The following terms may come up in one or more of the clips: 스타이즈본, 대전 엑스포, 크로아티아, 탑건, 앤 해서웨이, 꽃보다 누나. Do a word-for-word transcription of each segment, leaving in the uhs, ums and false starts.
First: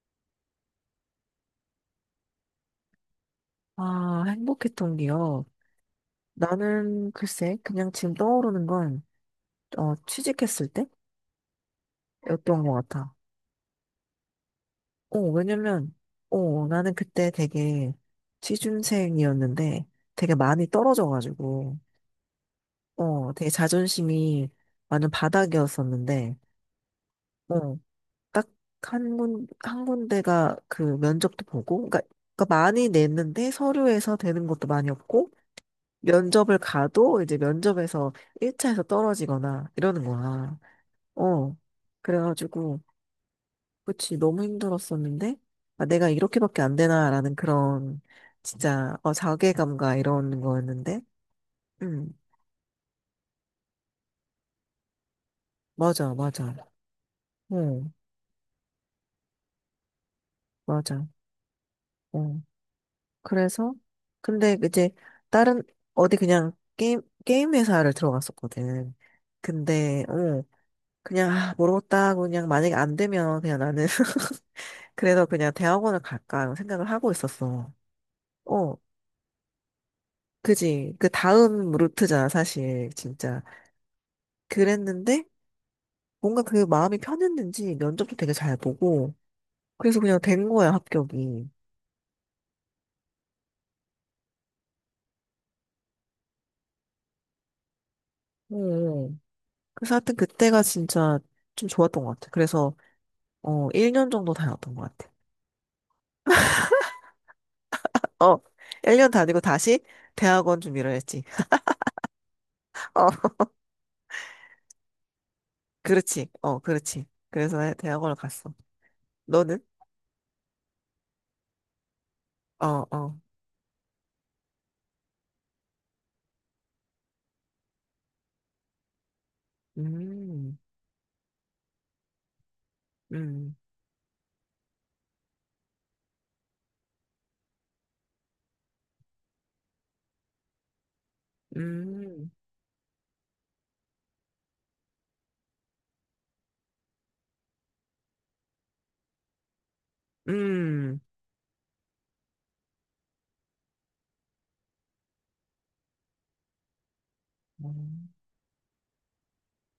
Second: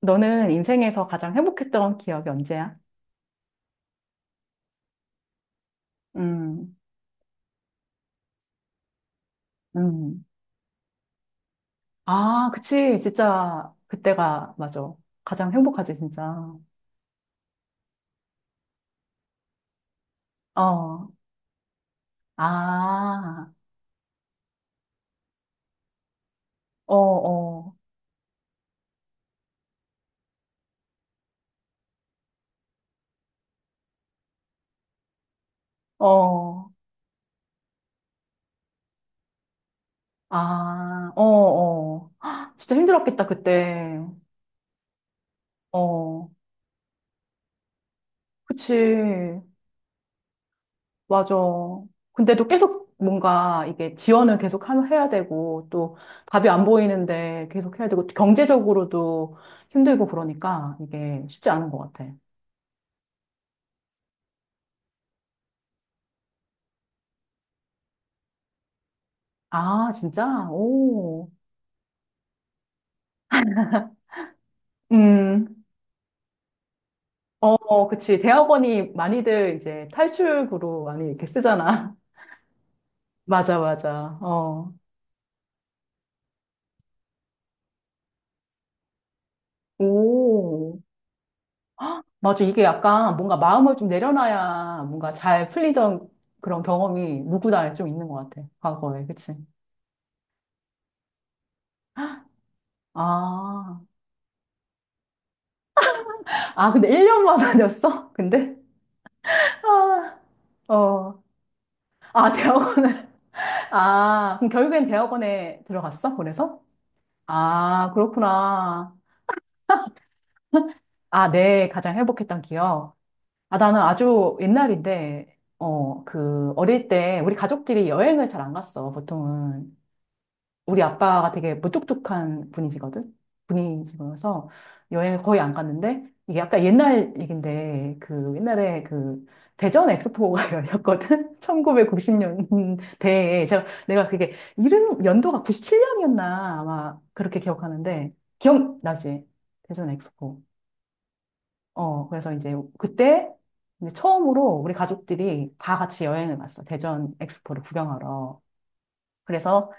너는 인생에서 가장 행복했던 기억이 언제야? 아, 행복했던 기억. 음, 나는 글쎄, 그냥 지금 떠오르는 건, 어, 음. 취직했을 아, 때였던 것 그치. 같아. 진짜 그때가 맞아. 어, 가장 왜냐면, 행복하지, 진짜. 어, 나는 그때 되게 취준생이었는데 되게 많이 어, 떨어져가지고, 어, 되게 아, 자존심이 완전 바닥이었었는데, 어, 어, 어, 딱 한 군, 한 군데가 그 면접도 보고, 그러니까, 그러니까 많이 냈는데 서류에서 되는 것도 많이 없고, 면접을 어, 가도 이제 면접에서 일 차에서 떨어지거나 이러는 거야. 아, 어, 어. 어. 헉, 진짜 그래가지고, 힘들었겠다, 그때. 그치, 너무 힘들었었는데, 아, 내가 어, 이렇게밖에 안 되나라는 그런, 진짜, 어, 그치. 자괴감과 이런 거였는데, 맞아. 음, 근데도 계속 뭔가 이게 지원을 계속 하면 해야 되고 또 맞아, 답이 맞아. 안 보이는데 계속 어, 해야 되고 또 경제적으로도 힘들고 그러니까 맞아. 이게 쉽지 않은 것 같아. 어. 그래서, 근데 이제, 다른, 어디 그냥 게임, 게임 회사를 들어갔었거든. 아, 근데, 어, 진짜? 그냥, 오. 아, 모르겠다. 그냥 만약에 안 되면 그냥 나는, 그래서 그냥 음. 대학원을 갈까 생각을 하고 어, 있었어. 어, 그치. 어, 대학원이 많이들 이제 탈출구로 그지. 그 많이 이렇게 다음 쓰잖아. 루트잖아, 사실. 진짜. 맞아, 맞아. 어. 그랬는데, 뭔가 그 마음이 편했는지 면접도 되게 잘 보고, 그래서 그냥 된 거야, 오. 합격이. 맞아. 이게 약간 뭔가 마음을 좀 내려놔야 뭔가 잘 풀리던 그런 경험이 누구나 좀 있는 것 같아. 어. 과거에. 어. 그치? 그래서 하여튼 그때가 진짜 좀 좋았던 것 같아. 그래서, 어, 아, 일 년 정도 다녔던 것 같아. 아, 근데 일 년만 다녔어? 어, 근데? 일 년 다니고 다시 대학원 아, 준비를 어. 했지. 아, 어, 대학원에. 아, 그럼 결국엔 대학원에 들어갔어? 그렇지. 어, 그래서? 그렇지. 그래서 아, 대학원을 갔어. 그렇구나. 너는? 아, 네, 가장 행복했던 어, 기억. 어. 아, 나는 아주 옛날인데, 어, 그, 어릴 때 우리 가족들이 여행을 잘 안 갔어, 보통은. 음, 우리 아빠가 되게 무뚝뚝한 분이시거든? 음, 분이시면서 여행을 거의 안 갔는데, 이게 약간 옛날 얘긴데, 그 옛날에 그 대전 엑스포가 열렸거든? 음. 천구백구십 년대에. 제가, 내가 그게 이름, 연도가 구십칠 년이었나 아마 그렇게 기억하는데, 기억나지? 대전 엑스포. 음. 어, 그래서 이제 그때 이제 처음으로 우리 가족들이 다 같이 여행을 갔어. 대전 엑스포를 음, 구경하러. 그래서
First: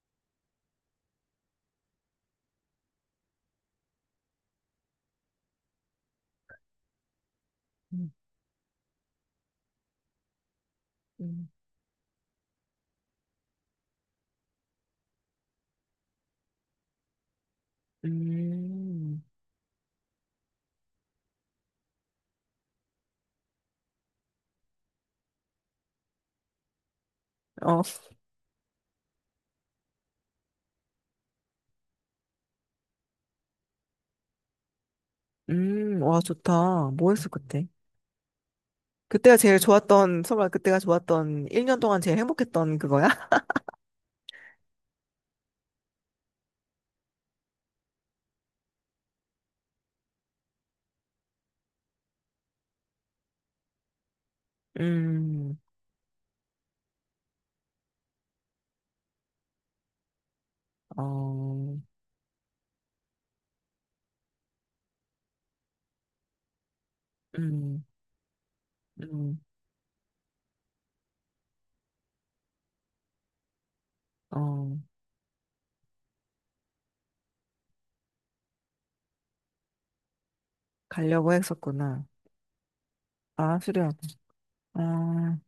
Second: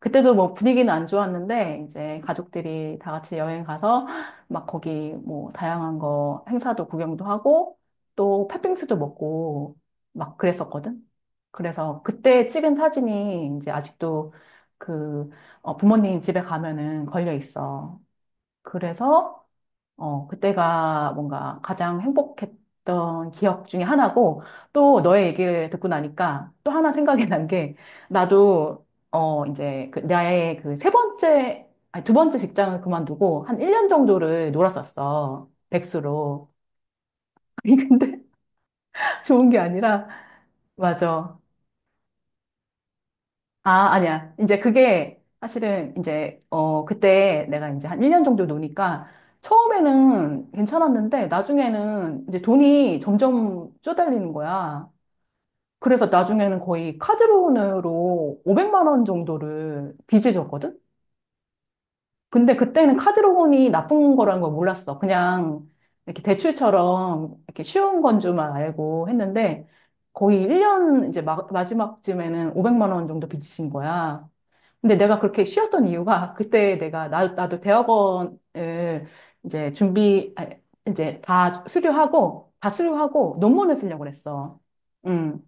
그때도 뭐 분위기는 안 좋았는데 이제 가족들이 다 같이 여행 가서 막 거기 뭐 다양한 거 행사도 구경도 하고 음, 또 팥빙수도 먹고 막 그랬었거든. 음. 그래서 그때 찍은 사진이 이제 아직도 그 어, 부모님 집에 가면은 걸려 있어. 음. 그래서 어, 그때가 뭔가 가장 행복했던 기억 중에 하나고, 또 너의 얘기를 듣고 나니까 또 하나 생각이 난 게, 어. 나도, 어, 이제, 그, 나의 그 세 번째, 아니, 두 번째 직장을 그만두고 한 일 년 정도를 놀았었어. 음. 와, 백수로. 좋다. 뭐 했어 그때? 아니, 근데 그때가 좋은 게 제일 아니라, 좋았던 설마 그때가 맞아. 좋았던 일 년 동안 제일 행복했던 그거야? 아, 아니야. 이제 그게 사실은 이제, 어, 그때 내가 이제 한 일 년 정도 노니까 처음에는 괜찮았는데 나중에는 이제 돈이 점점 쪼달리는 거야. 음. 그래서 나중에는 거의 카드론으로 오백만 원 정도를 빚을 졌거든? 어. 근데 그때는 카드론이 나쁜 거라는 걸 몰랐어. 그냥 이렇게 대출처럼 이렇게 음. 쉬운 건 줄만 알고 음. 했는데 거의 일 년 이제 마, 마지막쯤에는 오백만 원 정도 빚진 거야. 어. 근데 내가 그렇게 쉬었던 이유가 그때 내가 나, 나도 대학원을 이제 준비, 아, 이제 가려고 다 했었구나. 수료하고, 다 수료하고 아, 논문을 수련. 쓰려고 그랬어. 아. 음.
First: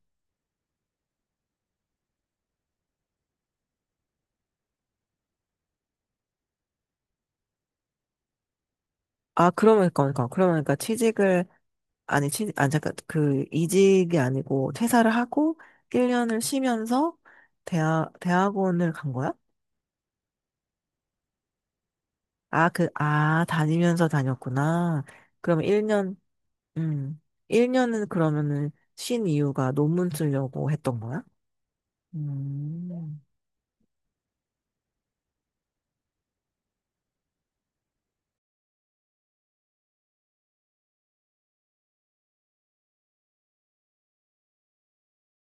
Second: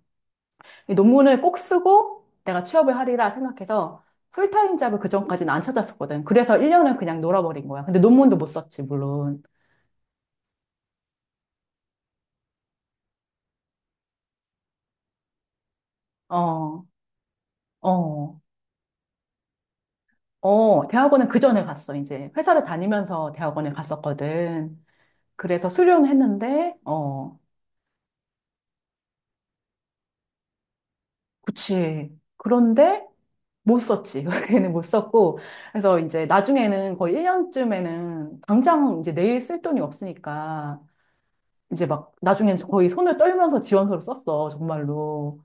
이 논문을 꼭 쓰고 내가 취업을 하리라 생각해서 풀타임 잡을 그전까지는 안 찾았었거든. 그래서 일 년을 그냥 놀아버린 거야. 근데 논문도 못 썼지, 물론. 아, 그러면 그러니까 그러면 그러니까 취직을, 아니, 취, 아 잠깐, 그, 이직이 아니고, 퇴사를 하고, 일 년을 어, 쉬면서, 대학, 어, 대학원을 간 거야? 어. 대학원은 그 전에 갔어, 이제. 회사를 아, 그, 다니면서 아, 대학원에 다니면서 갔었거든. 다녔구나. 그럼 그래서 수료는 일 년, 했는데, 음, 어, 일 년은 그러면은 쉰 이유가 논문 쓰려고 했던 거야? 그치. 그런데 음, 못 썼지. 그때는 못 썼고. 그래서 이제 나중에는 거의 일 년쯤에는 당장 이제 내일 쓸 돈이 없으니까 이제 막 나중엔 거의 손을 떨면서 지원서를 썼어. 정말로.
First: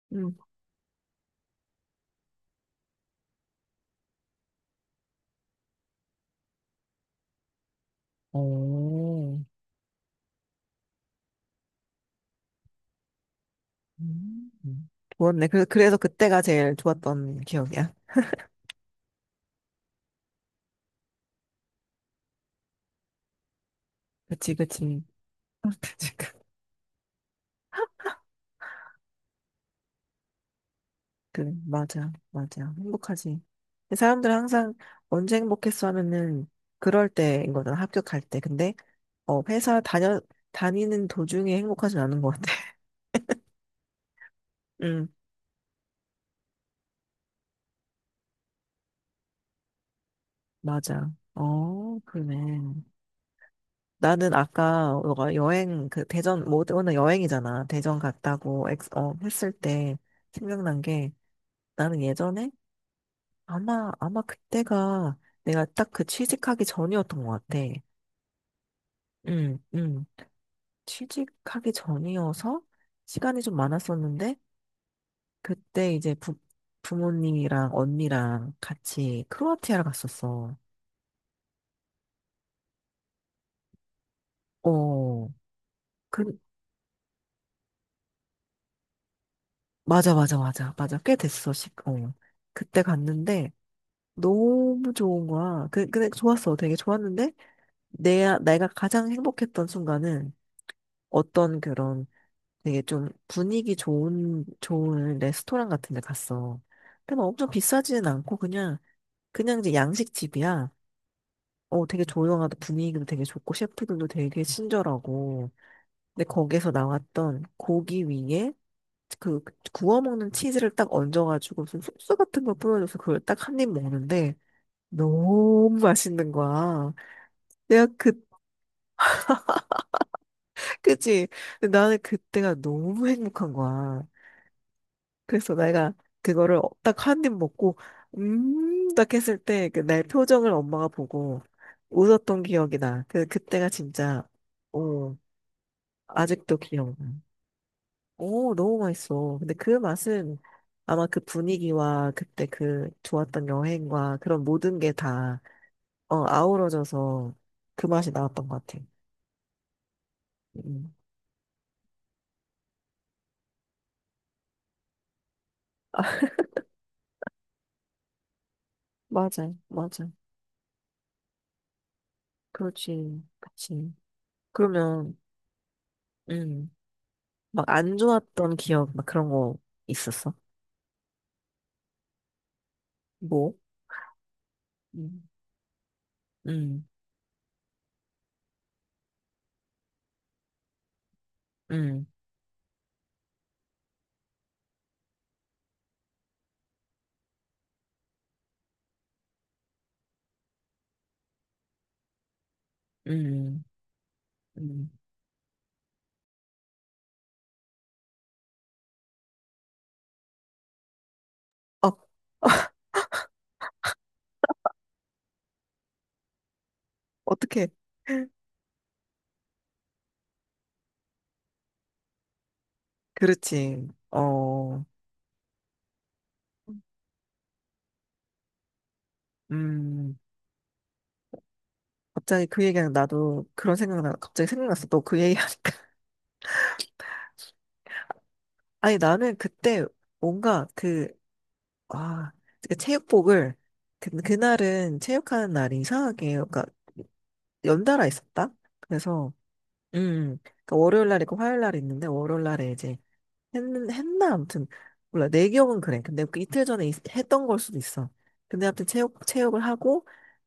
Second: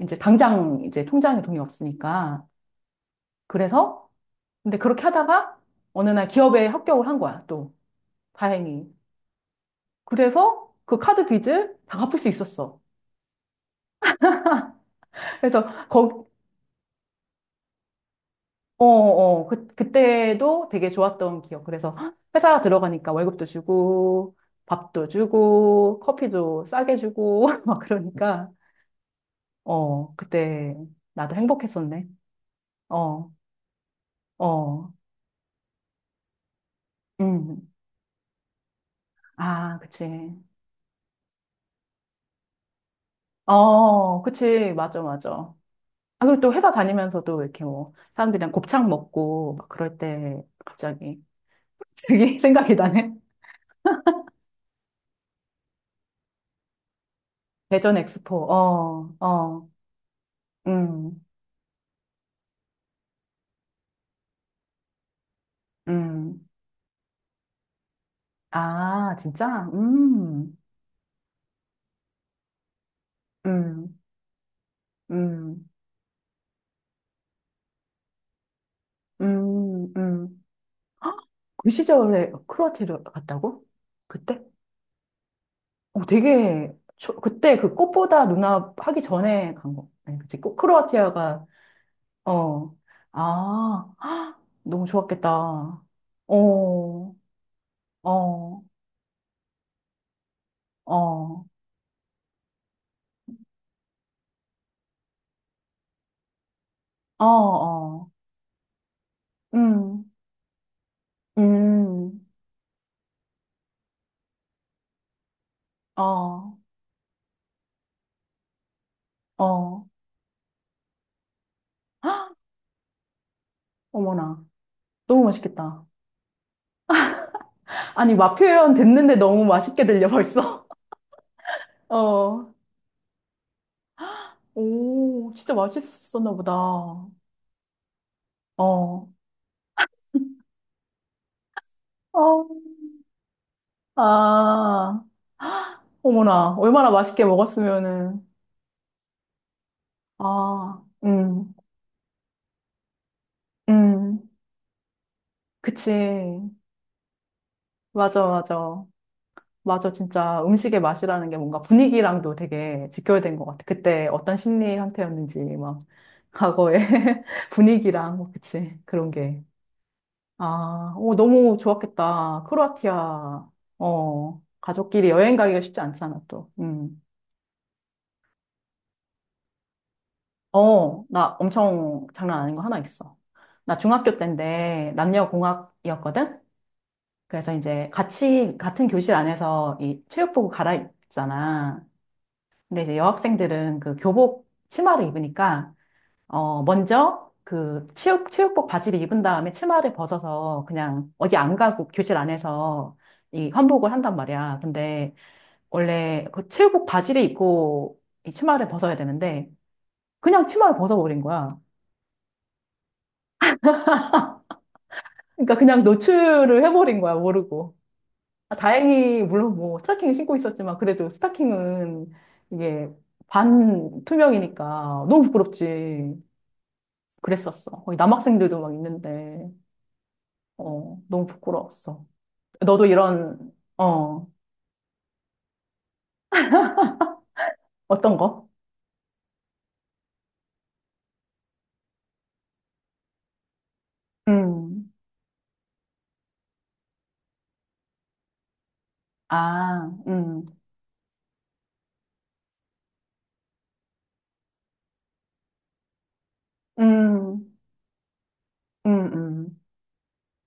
이제 음, 당장 이제 통장에 돈이 없으니까. 그래서 근데 그렇게 하다가 어느 날 기업에 합격을 한 거야. 또 다행히. 오, 그래서 그 카드 빚을 다 갚을 수 있었어. 음. 좋았네. 그래서, 그래서 그래서 거, 그때가 제일 좋았던 기억이야. 어, 어, 그, 그때도 되게 좋았던 기억. 그래서 회사 들어가니까 월급도 주고, 그치, 그치. 밥도 주고, 지금. 커피도 싸게 주고, 막 그러니까, 어, 그때 나도 그래, 행복했었네. 맞아, 맞아. 어, 행복하지. 근데 사람들은 항상 어, 언제 행복했어 하면은 그럴 때인 음. 거잖아, 합격할 때. 근데, 어, 아, 회사 다녀, 그치. 다니는 도중에 행복하진 않은 것 같아. 어, 그치. 맞아, 응. 맞아. 아, 그리고 또 회사 다니면서도 이렇게 뭐, 사람들이랑 곱창 먹고, 막 그럴 때 맞아. 갑자기, 어, 갑자기 생각이 그러네. 나네. 나는 아까 너가 여행, 그 대전, 뭐, 오늘 여행이잖아. 대전 대전 엑스포, 갔다고 엑, 어, 어, 했을 어, 때 생각난 게 음, 나는 예전에 아마, 아마 그때가 내가 딱 그 음. 취직하기 전이었던 것 같아. 아, 응, 진짜? 응. 음, 취직하기 전이어서 시간이 좀 음, 많았었는데 음, 그때 이제 부, 부모님이랑 언니랑 같이 크로아티아를 음, 음. 갔었어. 헉, 그 시절에 크로아티아를 갔다고? 그때? 어, 어, 그, 되게, 초, 그때 그 꽃보다 누나 하기 전에 간 거. 맞아, 아니, 맞아, 그치. 꽃, 맞아, 맞아. 꽤 크로아티아가, 됐어, 십, 어. 어, 그때 갔는데, 아, 헉, 너무 너무 좋은 좋았겠다. 거야. 어, 그, 근데 좋았어. 되게 어, 좋았는데, 내, 어, 내가 가장 행복했던 순간은 어떤 그런 되게 좀 분위기 좋은, 좋은 레스토랑 같은 데 갔어. 근데 어, 막 엄청 비싸지는 어, 않고, 그냥, 그냥 이제 음, 양식집이야. 어, 되게 음, 조용하다. 분위기도 되게 좋고, 셰프들도 되게 친절하고. 근데 어, 거기서 나왔던 고기 위에 그 어, 구워 먹는 치즈를 딱 얹어가지고 무슨 소스 같은 걸 뿌려줘서 그걸 딱 한 입 먹는데 어머나. 너무 너무 맛있겠다. 맛있는 거야. 내가 그 아니, 맛 표현 됐는데 너무 맛있게 들려, 벌써. 그치? 근데 나는 어. 그때가 너무 행복한 거야. 오, 그래서 진짜 내가 맛있었나 보다. 그거를 딱 어. 한 입 먹고 음 어. 딱 했을 때 그 내 표정을 엄마가 보고 웃었던 기억이 나. 그 그때가 진짜 아, 어 어머나. 아직도 얼마나 기억. 맛있게 먹었으면은. 오, 너무 맛있어. 근데 그 맛은 아, 아마 그 음, 분위기와 그때 그 좋았던 여행과 음. 그런 모든 게 다, 어, 그치. 아우러져서 그 맛이 맞아, 나왔던 것 같아. 맞아. 맞아, 진짜 음식의 음. 맛이라는 게 뭔가 분위기랑도 되게 직결된 것 같아. 그때 어떤 심리 상태였는지, 막, 과거의 분위기랑, 뭐, 그치. 그런 게. 맞아, 맞아. 아, 오, 너무 좋았겠다. 그렇지, 크로아티아, 그치. 어, 가족끼리 그러면, 여행 가기가 쉽지 않잖아, 또. 음, 음. 막 안 좋았던 기억, 막 그런 거 있었어? 어, 나 엄청 장난 아닌 거 하나 있어. 뭐? 나 중학교 때인데 음, 남녀공학이었거든? 음, 그래서 이제 같이, 같은 교실 안에서 이 체육복을 갈아입잖아. 음, 근데 이제 여학생들은 그 교복 치마를 입으니까, 어, 먼저 그 체육, 체육복 바지를 입은 다음에 치마를 벗어서 그냥 어디 안 가고 교실 안에서 이 음, 환복을 한단 말이야. 음. 근데 원래 그 체육복 바지를 입고 이 치마를 벗어야 되는데 그냥 치마를 벗어버린 거야. 어, 그러니까 그냥 노출을 해버린 거야, 어떻게? 모르고. 아, 다행히 물론 뭐 스타킹을 신고 있었지만 그래도 스타킹은 이게 그렇지. 반 투명이니까 어, 너무 부끄럽지. 그랬었어. 거기 남학생들도 막 있는데 음. 어 너무 부끄러웠어. 갑자기 그 얘기 너도 하 나도 이런 그런 생각나, 어 갑자기 생각났어. 너 그 얘기 어떤 거? 아니, 나는 그때 뭔가 그, 아, 그 체육복을, 그, 음. 그날은 체육하는 날이 이상하게, 그러니까 연달아 있었다? 그래서, 아, 음, 음. 그러니까 월요일 날 있고 화요일 날 있는데, 월요일 날에 이제 했, 했나? 아무튼, 몰라. 내 기억은 그래. 근데 그 이틀 전에 있- 했던 음. 걸 수도 있어. 근데 아무튼 음. 체육, 체육을 음. 하고,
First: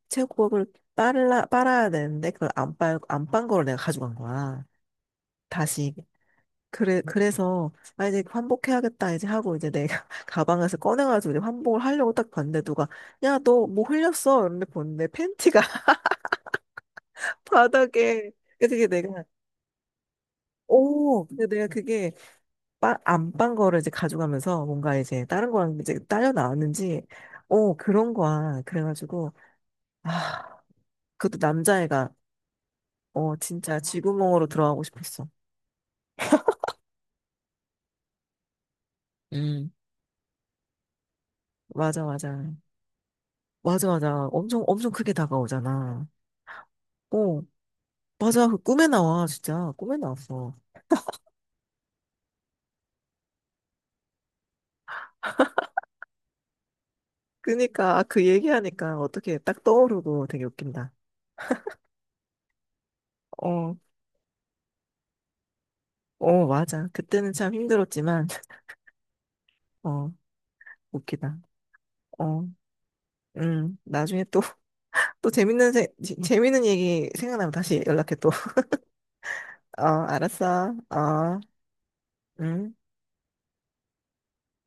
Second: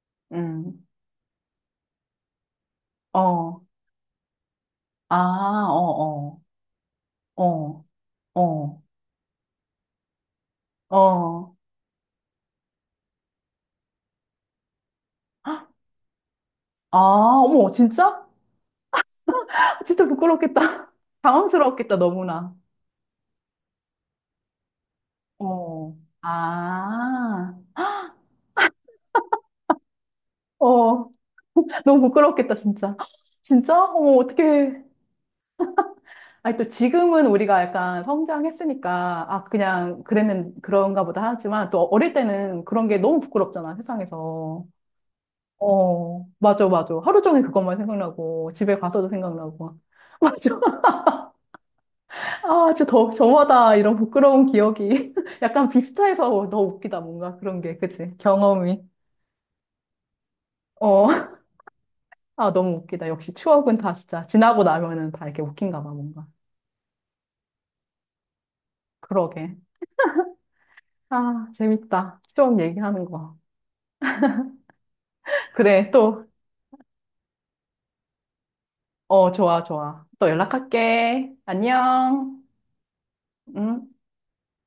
체육복을 음. 빨라, 빨아야 되는데, 그걸 안 빨, 안빤 어. 거를 내가 가져간 거야. 아, 다시 어, 그래, 어, 그래서, 어, 아, 이제 어, 환복해야겠다, 이제 하고, 이제 내가 가방에서 꺼내가지고 이제 어. 환복을 하려고 딱 봤는데, 누가, 야, 너 뭐 흘렸어? 이러는데 보는데, 팬티가 아, 어머, 진짜? 바닥에. 그래서 게 내가, 진짜 부끄럽겠다. 오! 근데 내가 당황스러웠겠다, 그게, 너무나. 빠, 안빤 거를 이제 가져가면서, 뭔가 이제, 다른 거랑 어, 이제 딸려 나왔는지, 아, 오, 그런 거야. 그래가지고, 아, 어, 그것도 너무 남자애가, 부끄럽겠다, 진짜. 어, 진짜? 진짜 어머, 쥐구멍으로 들어가고 어떡해. 싶었어. 아니, 또 지금은 우리가 약간 성장했으니까, 아, 음. 그냥 그랬는, 그런가 보다 하지만, 또 맞아, 어릴 맞아. 때는 그런 게 너무 부끄럽잖아, 맞아, 맞아. 엄청, 세상에서. 엄청 크게 다가오잖아. 어, 맞아, 맞아. 하루 어, 종일 그것만 맞아. 생각나고, 그 집에 꿈에 가서도 나와. 진짜. 생각나고. 꿈에 나왔어. 맞아. 아, 진짜 더, 저마다 이런 부끄러운 기억이 약간 비슷해서 더 웃기다, 뭔가 그런 게, 그니까, 아, 그치? 그 경험이. 얘기하니까 어떻게 딱 떠오르고 되게 웃긴다. 어, 아, 너무 웃기다. 역시 어, 추억은 다 진짜 지나고 나면은 다 이렇게 웃긴가 봐, 뭔가. 어, 맞아. 그때는 참 힘들었지만, 그러게. 어, 웃기다. 아, 재밌다. 어, 추억 얘기하는 거. 음, 나중에 또, 또 재밌는, 세, 그래, 재- 또, 재밌는 얘기 생각나면 다시 연락해 또. 어, 좋아, 어, 좋아. 또 알았어. 연락할게. 어, 안녕. 음. 응?